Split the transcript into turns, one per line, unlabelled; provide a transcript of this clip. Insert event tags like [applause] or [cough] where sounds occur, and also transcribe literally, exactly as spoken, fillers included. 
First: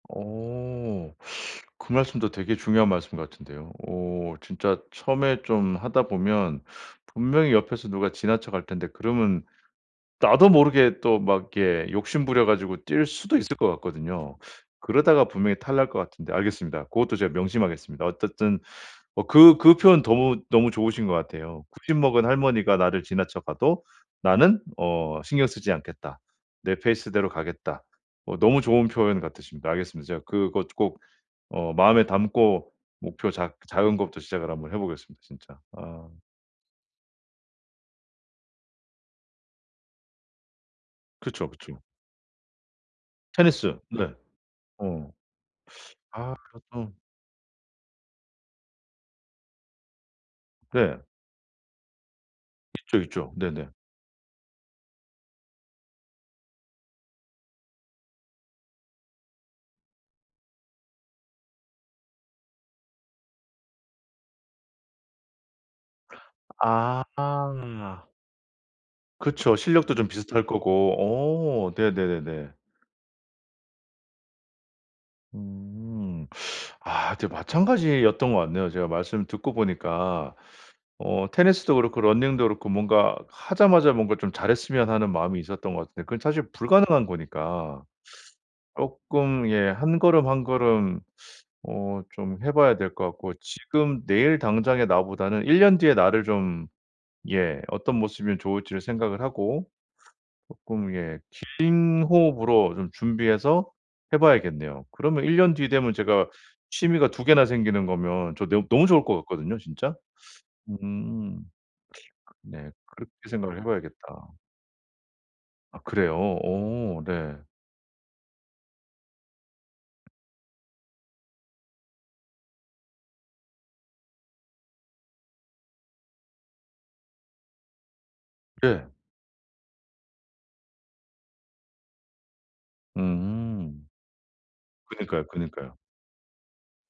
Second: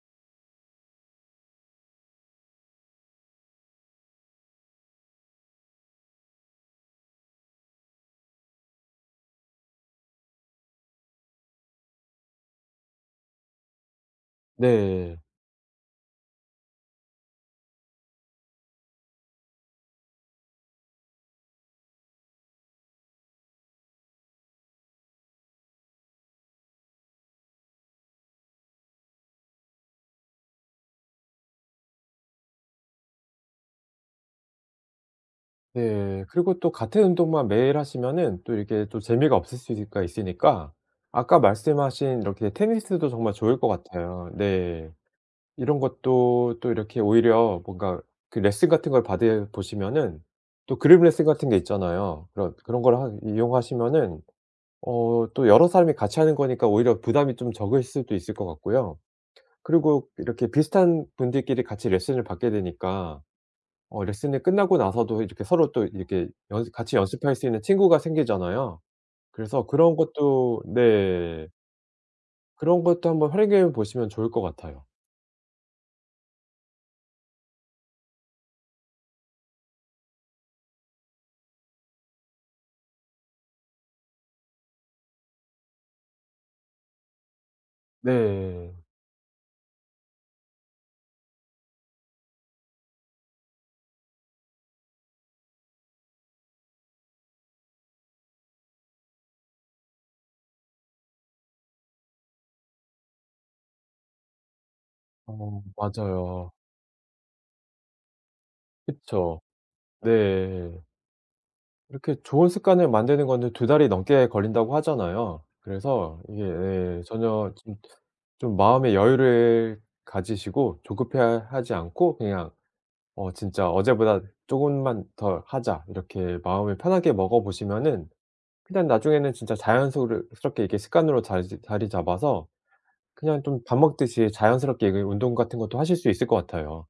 어. 그 말씀도 되게 중요한 말씀 같은데요. 어 진짜 처음에 좀 하다 보면 분명히 옆에서 누가 지나쳐 갈 텐데 그러면 나도 모르게 또 막 이렇게 욕심 부려 가지고 뛸 수도 있을 것 같거든요.
네.
그러다가 분명히 탈날 것 같은데 알겠습니다. 고것도 제가 명심하겠습니다. 어쨌든 어 그 그 표현 더무 너무 좋으신 것 같아요. '구십 먹은 할머니가 나를 지나쳐 가도 나는 어 신경 쓰지 않겠다. 내 페이스대로 가겠다.' 어 너무 좋은 표현 같으십니다. 알겠습니다. 제가 그거 꼭 어 마음에 담고 목표 작 작은 것부터 시작을 한번 해 보겠습니다 진짜. 어.
네. 그리고 또 같은 운동만 매일 하시면은 또 이렇게 또 재미가 없을 수가 있으니까 아까
그쵸, 그쵸.
말씀하신 이렇게 테니스도 정말 좋을 것
테니스. 네.
같아요. 네.
어.
이런
아
것도
그거
또
좀.
이렇게 오히려 뭔가 그 레슨 같은 걸 받으 보시면은 또
네.
그룹 레슨 같은 게 있잖아요. 그런 그런
있죠,
거를 한
있죠. 네네.
이용하시면은 어 또 여러 사람이 같이 하는 거니까 오히려 부담이 좀 적을 수도 있을 것 같고요. 그리고 이렇게 비슷한 분들끼리 같이 레슨을 받게 되니까 어 레슨이 끝나고 나서도 이렇게 서로 또 이렇게 연습 같이
아
연습할 수 있는 친구가
아.
생기잖아요.
그쵸.
그래서
실력도
그런
좀 비슷할
것도 네.
거고. 어. 네네네네.
그런 것도 한번 활용해 보시면 좋을 것 같아요.
음. [sucks teeth] 아 저 마찬가지였던 것 같네요 제가 말씀 듣고 보니까. 어 테니스도 그렇고 러닝도 그렇고 뭔가 하자마자 뭔가 좀 잘했으면 하는 마음이 있었던 것 같은데 그건 사실 불가능한 거니까.
네.
쪼끔 예 한 걸음, 한 걸음 어 좀 해 봐야 될 것 같고 지금 내일 당장의 나보다는 일 년 뒤의 나를 좀 예 어떤 모습이 좋을지를 생각을 하고 쪼끔 예 긴 호흡으로 좀 준비해서 해 봐야겠네요. 그러면 일 년
어.
뒤 되면 제가
맞아요.
취미가 두 개나 생기는 거면 저 너 너무 좋을 것
그쵸.
같거든요 진짜.
네.
음.
이렇게 좋은
네.
습관을
그렇게
만드는 거는
생각을 해
두 달이
봐야겠다.
넘게 걸린다고 하잖아요.
아 그래요.
그래서 이게 예
어 네.
전혀 좀 좀 마음의 여유를 가지시고 조급해 하지 않고 그냥 '어 진짜 어제보다 쪼금만 더 하자.' 이렇게 마음을 편하게 먹어 보시면은 그냥
예.
나중에는 진짜 자연소르 ...스럽게 이게 습관으로 자리 잡아서 그냥 좀 밥
음.
먹듯이 자연스럽게 이
그니까요,
운동 같은
그니까요.
것도 하실 수 있을 것 같아요.